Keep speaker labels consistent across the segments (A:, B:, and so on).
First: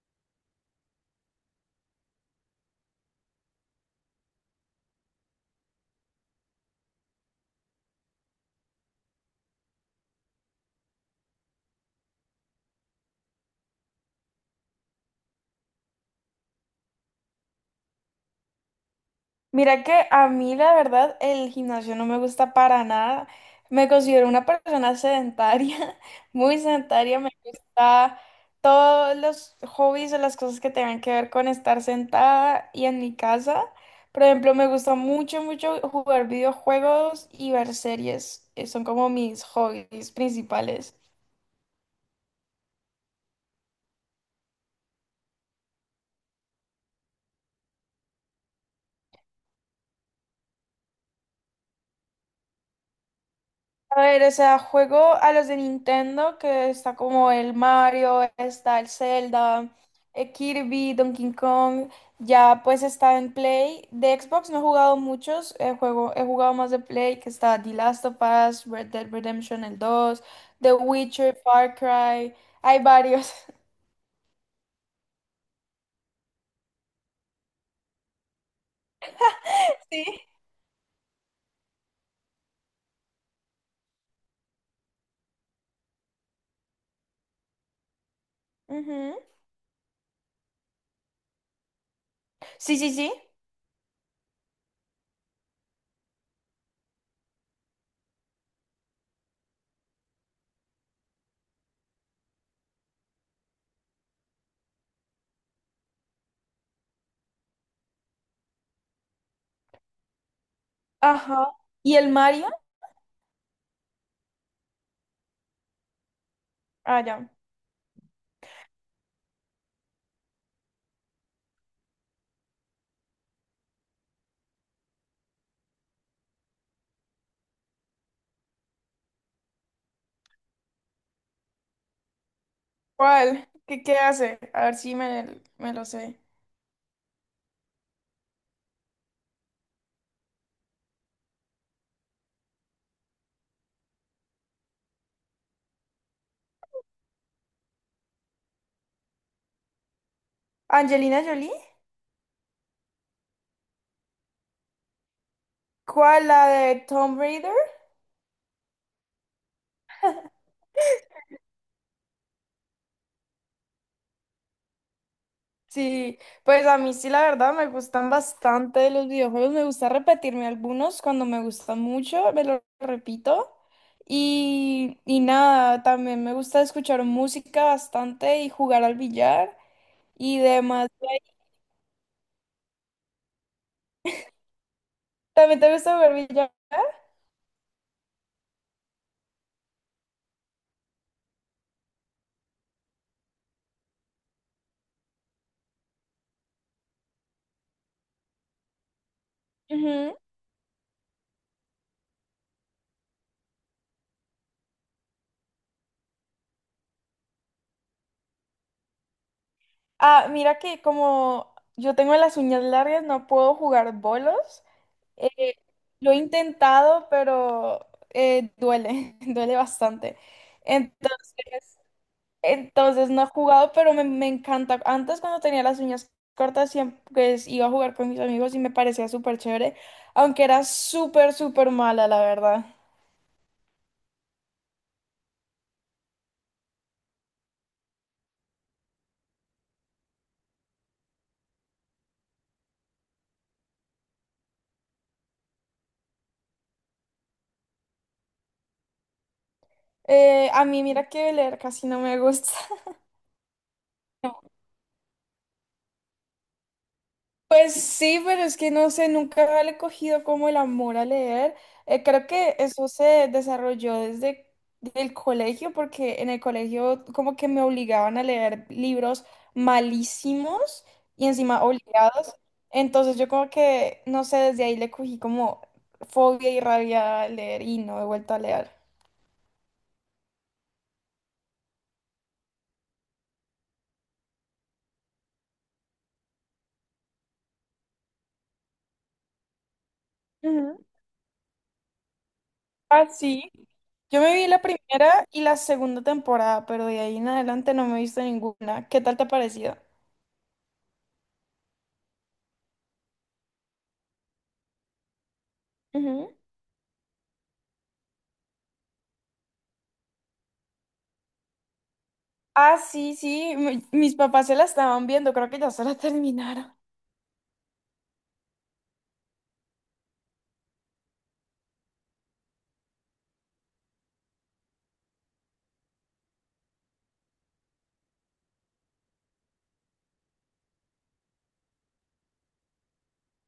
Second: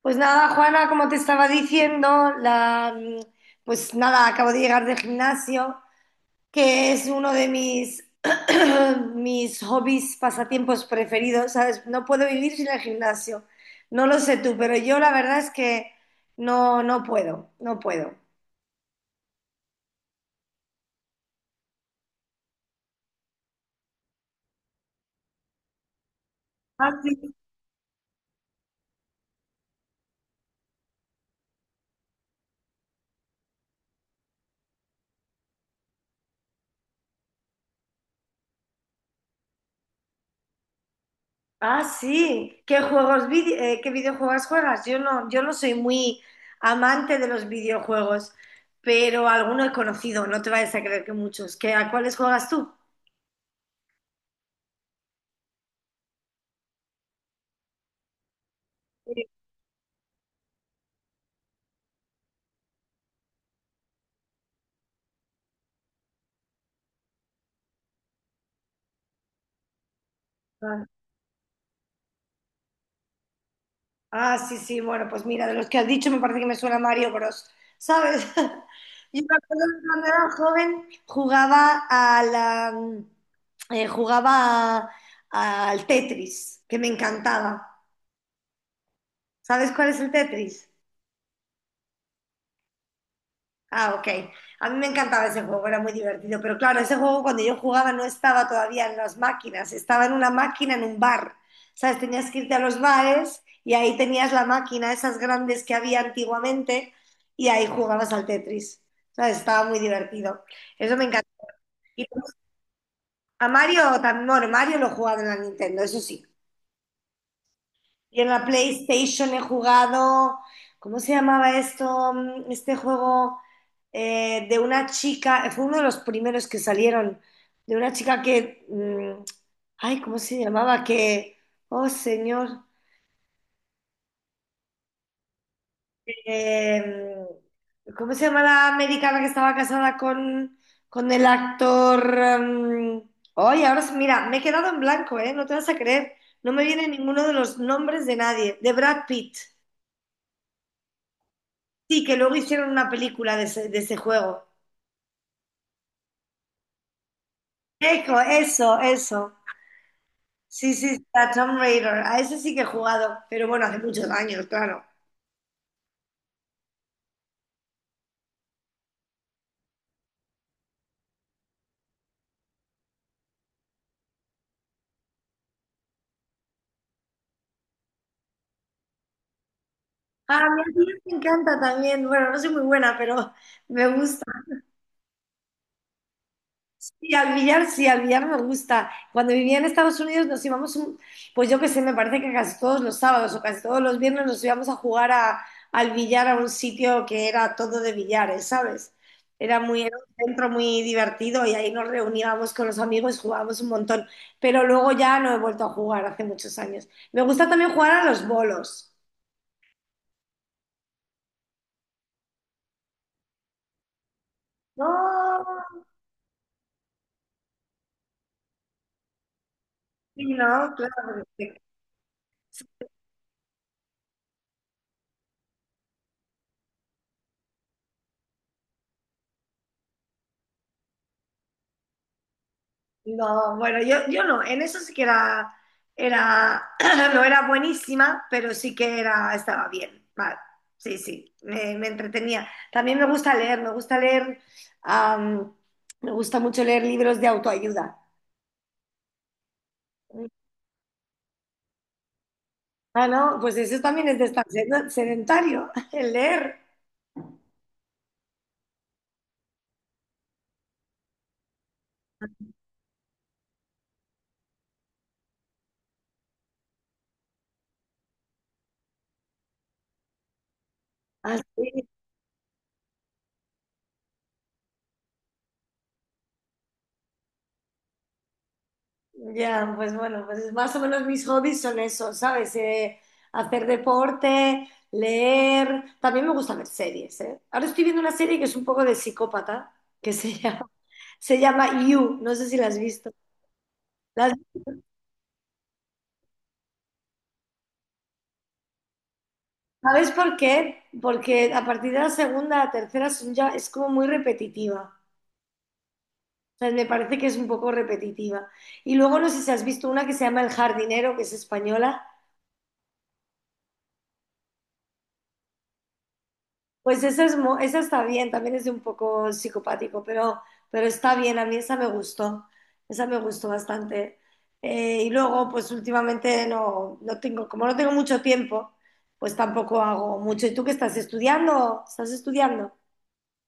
A: Pues nada, Juana, como te estaba diciendo, pues nada, acabo de llegar del gimnasio, que es uno de mis, mis hobbies, pasatiempos preferidos, ¿sabes? No puedo vivir sin el gimnasio. No lo sé tú, pero yo la verdad es que no puedo, no puedo.
B: Mira que a mí la verdad el gimnasio no me gusta para nada. Me considero una persona sedentaria, muy
A: Ah,
B: sedentaria. Me
A: sí.
B: gusta todos los hobbies o las cosas que tengan que ver con estar sentada y en mi casa. Por ejemplo, me gusta mucho, mucho jugar videojuegos y ver series. Son como mis hobbies principales.
A: Ah, sí. ¿Qué juegos, qué videojuegos juegas? Yo no soy muy amante de los videojuegos, pero alguno he conocido, no te vayas a creer que muchos. ¿Qué, a cuáles juegas tú?
B: A ver, o sea, juego a los de Nintendo, que está como el Mario, está el
A: Sí.
B: Zelda, Kirby, Donkey Kong, ya pues está en Play. De Xbox no he jugado muchos, he jugado más de Play, que está The Last of Us, Red Dead Redemption el dos, The
A: Ah,
B: Witcher, Far Cry, hay varios.
A: ah, sí, sí, bueno, pues mira, de los que has dicho me parece que me suena Mario Bros, ¿sabes? Yo me acuerdo que cuando
B: Sí.
A: era joven jugaba a jugaba al Tetris, que me encantaba.
B: Ujú.
A: ¿Sabes cuál es el Tetris?
B: Sí, sí, sí.
A: Ah, ok. A mí me encantaba ese juego, era muy divertido. Pero claro, ese juego cuando yo jugaba no estaba todavía en las máquinas, estaba en una máquina en un bar. ¿Sabes? Tenías que irte a los bares y ahí tenías la máquina, esas grandes que había antiguamente, y ahí jugabas al Tetris. ¿Sabes? Estaba muy divertido. Eso me encanta.
B: Ajá. ¿Y
A: Y
B: el Mario?
A: a Mario también, bueno, Mario lo jugaba en la Nintendo, eso sí.
B: Ah, ya.
A: Y en la PlayStation he jugado, ¿cómo se llamaba esto? Este juego de una chica, fue uno de los primeros que salieron, de una chica que, ay, ¿cómo se llamaba? Que, oh señor,
B: ¿Cuál? ¿Qué hace? A ver si me lo sé.
A: eh, ¿cómo se llama la americana que estaba casada con el actor? Ay, ahora sí, mira, me he quedado en blanco, ¿eh? No te vas a creer, no me viene ninguno de los nombres de nadie, de Brad Pitt.
B: ¿Angelina Jolie?
A: Sí, que luego hicieron una película de ese juego.
B: ¿Cuál? ¿La de Tomb Raider?
A: Eco, eso, eso. Sí, sí, sí, Tomb Raider. A ese sí que he jugado, pero bueno, hace muchos años, claro.
B: Sí, pues a mí sí la verdad me gustan bastante los videojuegos, me gusta repetirme algunos cuando me gustan mucho, me lo repito y nada, también me gusta escuchar música bastante y jugar al billar y
A: Ah, a mí
B: demás.
A: me encanta también. Bueno, no soy muy buena, pero me gusta.
B: ¿También te gusta jugar billar?
A: Y al billar, sí, al billar me gusta. Cuando vivía en Estados Unidos nos íbamos, pues yo qué sé, me parece que casi todos los sábados o casi todos los viernes nos íbamos a jugar al billar a un sitio que era todo de billares, ¿sabes? Era muy, era un
B: Ujú.
A: centro muy divertido y ahí nos reuníamos con los amigos, y jugábamos un montón. Pero luego ya no he vuelto a jugar hace muchos años. Me gusta también jugar a los bolos.
B: Ah, mira que como yo tengo las uñas largas, no puedo jugar bolos. Eh,
A: No,
B: lo he intentado, pero duele, duele bastante.
A: sí, no, claro.
B: Entonces, entonces no he jugado, pero me encanta. Antes cuando tenía las uñas cortas, siempre pues, iba a jugar con mis amigos y me parecía súper chévere, aunque era súper, súper mala, la verdad.
A: No, bueno, yo no, en eso sí que era, era, no era buenísima, pero sí que era, estaba bien, vale, sí, sí, me entretenía. También me gusta leer, me gusta leer, am, me gusta mucho leer libros de autoayuda.
B: A mí mira que leer casi no me gusta.
A: Ah, no, pues eso también es de estar sedentario, el leer.
B: Pues sí, pero es que no sé, nunca le he cogido como el amor a leer. Creo que eso se desarrolló desde el colegio, porque en el colegio como que me obligaban a leer libros malísimos y encima
A: Así.
B: obligados. Entonces yo como que, no sé, desde ahí le cogí como fobia y rabia a leer y no he vuelto a leer.
A: Ya, pues bueno, pues más o menos mis hobbies son esos, ¿sabes? Hacer deporte, leer. También me gusta ver series, ¿eh? Ahora estoy viendo una serie que es un poco de psicópata, que se llama,
B: Ujú.
A: se llama You. No sé si la has
B: Ah,
A: visto.
B: sí. Yo
A: ¿La
B: me vi la primera y la segunda temporada, pero de ahí en adelante no me he visto ninguna. ¿Qué tal te ha parecido?
A: ¿Sabes por qué? Porque a partir de la segunda, la tercera son ya, es como muy repetitiva.
B: Ujú.
A: O sea, me parece que es un poco repetitiva. Y luego no sé si has visto una que se llama El jardinero, que es española.
B: Ah, sí, sí, mis papás se la estaban viendo, creo que ya se la terminaron.
A: Pues esa, es, esa está bien, también es de un poco psicopático, pero está bien, a mí esa me gustó bastante. Y luego, pues últimamente no tengo, como no tengo mucho tiempo, pues tampoco hago mucho. ¿Y tú qué estás estudiando? ¿Estás estudiando?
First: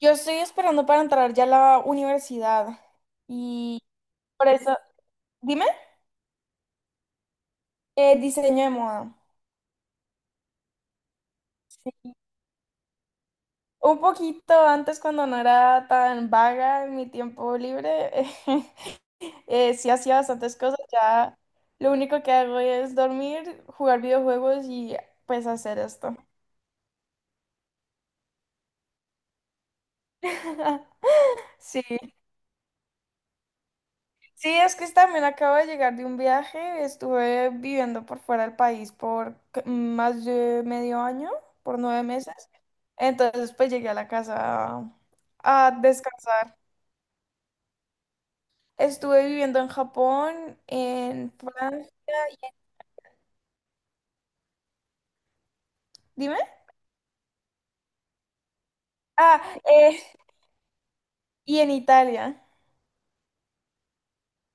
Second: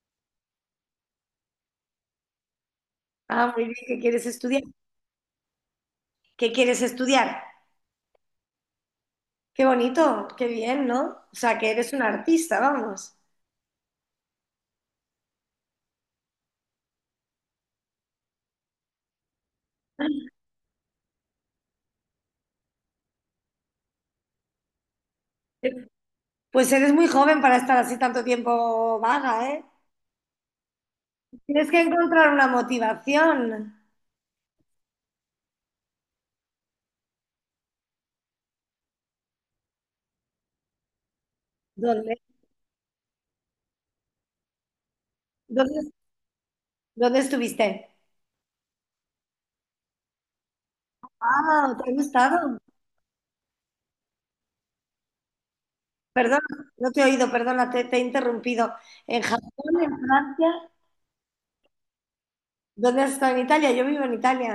B: Yo estoy esperando para entrar ya a la universidad
A: Ah, muy bien,
B: y
A: ¿qué quieres
B: por
A: estudiar?
B: eso, dime,
A: ¿Qué quieres estudiar?
B: diseño de moda.
A: Qué bonito, qué bien, ¿no? O sea, que eres
B: Sí.
A: un artista, vamos.
B: Un poquito antes cuando no era tan vaga en mi tiempo libre, sí hacía bastantes cosas, ya lo único que hago es dormir, jugar videojuegos y pues hacer esto.
A: Pues eres muy joven para estar así tanto tiempo vaga, ¿eh? Tienes que
B: Sí.
A: encontrar una motivación.
B: Sí, es que también acabo de llegar de un viaje, estuve viviendo por fuera del país por más de medio año, por nueve
A: ¿Dónde?
B: meses, entonces pues llegué a la casa a
A: ¿Dónde,
B: descansar.
A: ¿dónde estuviste?
B: Estuve viviendo en Japón, en
A: Ah,
B: Francia,
A: ¿te ha
B: y-
A: gustado?
B: dime,
A: Perdón, no te he oído, perdona, te he interrumpido. ¿En
B: ah,
A: Japón, en
B: eh,
A: Francia?
B: y en Italia,
A: ¿Dónde has estado en Italia? Yo vivo en Italia.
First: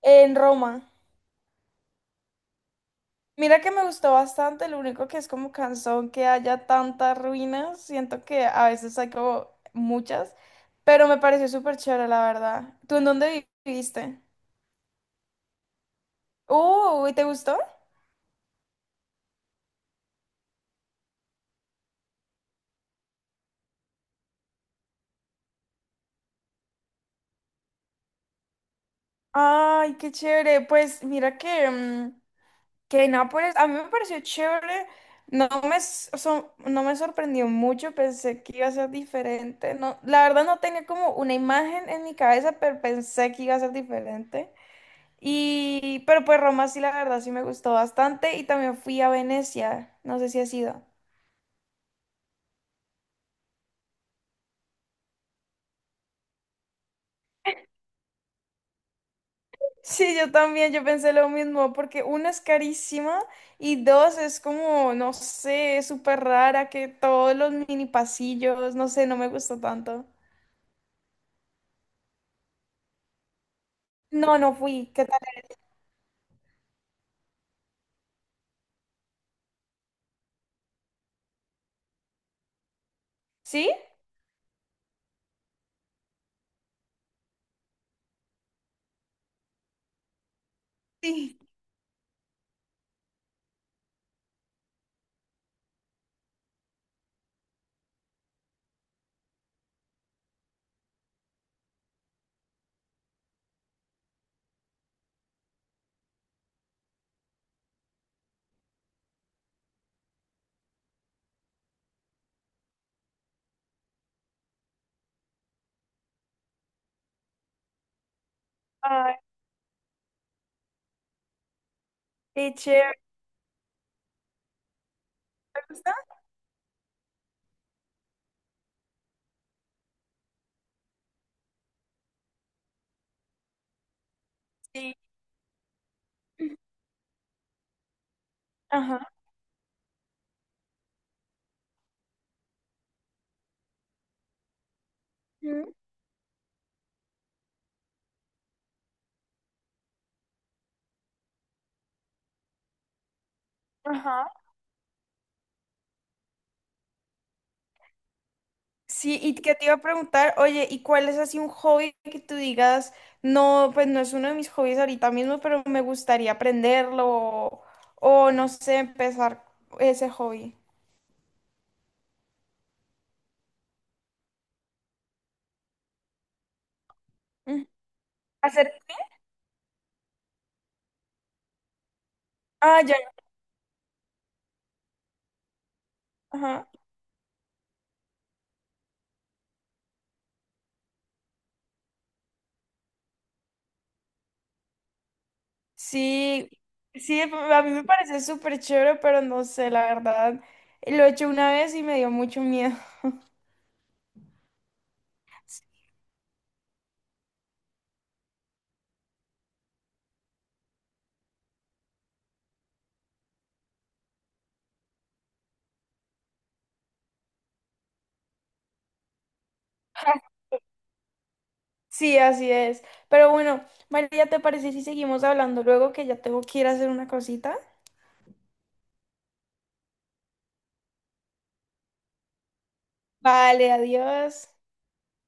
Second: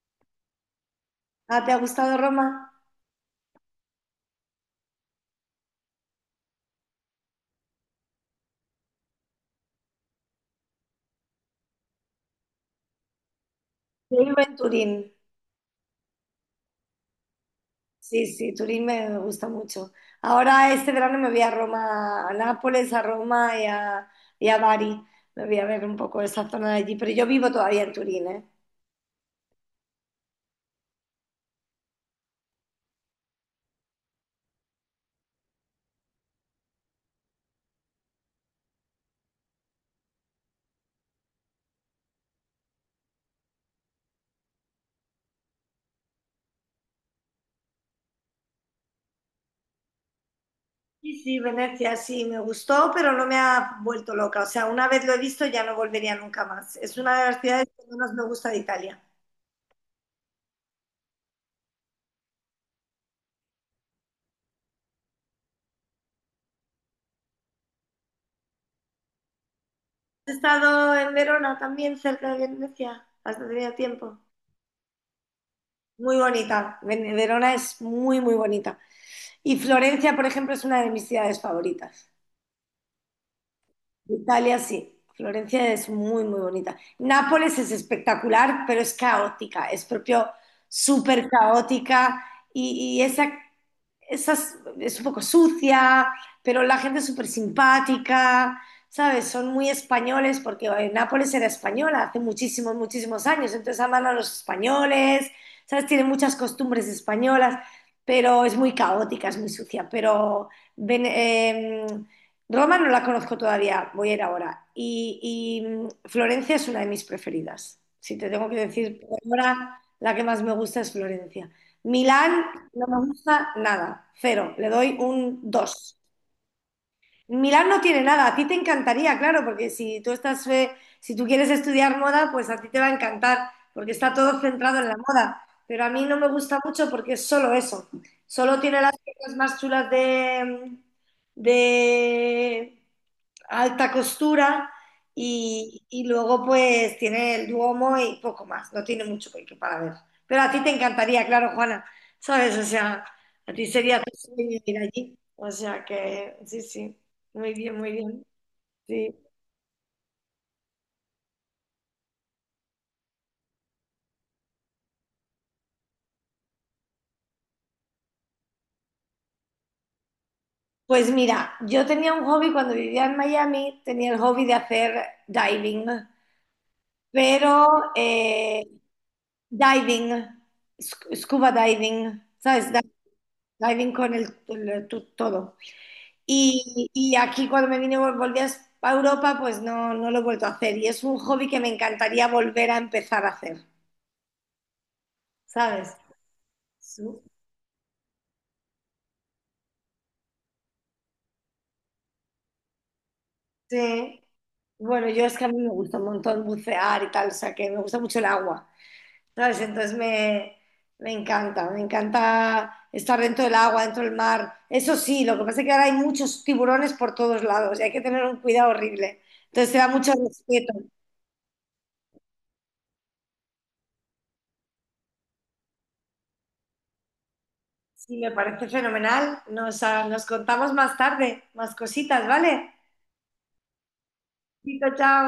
B: en Roma.
A: Ah, ¿te ha gustado Roma?
B: Mira que me gustó bastante, lo único que es como cansón que haya tantas ruinas, siento que a veces hay como muchas, pero me pareció súper chévere, la verdad. ¿Tú en dónde viviste?
A: Yo vivo en Turín.
B: ¿Y te gustó?
A: Sí, sí, Turín me gusta mucho. Ahora este verano me voy a Roma, a Nápoles, a Roma y a Bari. Me voy a ver un poco esa zona de allí, pero yo vivo todavía en Turín, ¿eh?
B: Ay, qué chévere. Pues mira que, que Nápoles, a mí me pareció chévere. No me sorprendió mucho, pensé que iba a ser diferente. No, la verdad no tenía como una imagen en mi cabeza, pero pensé que iba a ser diferente. Pero pues Roma sí, la verdad sí me gustó bastante y también fui a Venecia, no sé si has ido.
A: Sí, sí, Venecia, sí, me gustó, pero no me ha vuelto loca. O sea, una vez lo he visto, ya no volvería nunca más. Es una de las ciudades que menos me gusta de Italia.
B: Sí, yo también, yo pensé lo mismo, porque una es carísima y dos es como, no sé, súper rara, que todos los mini pasillos, no sé, no me gustó tanto.
A: ¿Has estado en Verona también, cerca de Venecia? ¿Has tenido tiempo?
B: No, no fui, ¿qué tal?
A: Muy bonita. Ven- Verona es muy, muy bonita. Y Florencia, por ejemplo, es una de mis ciudades favoritas.
B: ¿Sí?
A: Italia, sí. Florencia es muy, muy bonita. Nápoles es espectacular, pero es caótica. Es propio súper
B: Sí.
A: caótica. Y, y esa esas, es un poco sucia, pero la gente es súper simpática, ¿sabes? Son muy españoles porque Nápoles era española hace muchísimos, muchísimos años, entonces aman a los españoles, ¿sabes? Tienen muchas costumbres españolas, pero es muy caótica, es muy sucia, pero Ven- eh, Roma no la conozco todavía, voy a ir ahora. Florencia es una de mis preferidas. Si te tengo que decir,
B: Ay,
A: por ahora la que más me gusta es Florencia. Milán
B: qué
A: no
B: chévere,
A: me gusta nada, cero, le doy un
B: ¿te gusta?
A: dos. Milán no tiene nada, a ti te encantaría, claro, porque si tú estás, si tú quieres estudiar moda, pues a ti te va a encantar, porque está todo centrado en la
B: Sí.
A: moda. Pero a mí no me gusta mucho porque es solo eso. Solo tiene las
B: Ajá.
A: piezas más chulas de alta costura
B: Ujú.
A: y luego pues tiene el Duomo y poco más. No tiene mucho para ver. Pero a ti te encantaría, claro, Juana, ¿sabes? O sea, a ti sería tu
B: Ajá.
A: sueño ir allí. O sea que sí, sí. Muy bien, muy bien. Sí.
B: Sí, y que te iba a preguntar, oye, ¿y cuál es así un hobby que tú digas, no, pues no es uno de mis hobbies ahorita mismo, pero me gustaría aprenderlo o no sé, empezar ese hobby?
A: Pues mira, yo tenía un hobby cuando vivía en Miami, tenía el hobby de hacer diving, pero
B: Mm,
A: eh,
B: Hacer,
A: diving, scuba diving, ¿sabes?
B: ah, ya,
A: Diving con todo.
B: ajá.
A: Aquí cuando me vine, volví a a Europa, pues no lo he vuelto a hacer. Y es un hobby que me encantaría volver a empezar a hacer, ¿sabes?
B: Sí, sí,
A: Su-
B: a mí me parece súper chévere, pero no sé, la verdad, lo he hecho una vez y me dio mucho miedo.
A: Sí. Bueno, yo es que a mí me gusta un montón bucear y tal, o sea que me gusta mucho el agua. ¿Sabes? Me encanta estar dentro del agua, dentro del mar. Eso sí, lo que pasa es que ahora hay muchos tiburones por todos lados y hay que tener un cuidado horrible. Entonces te da mucho respeto.
B: Sí, así es. Pero bueno, María, ¿te parece si seguimos hablando luego que ya tengo que ir a hacer una cosita?
A: Sí, me parece fenomenal. Nos contamos más tarde, más cositas, ¿vale?
B: Vale, adiós.
A: Chao, chao.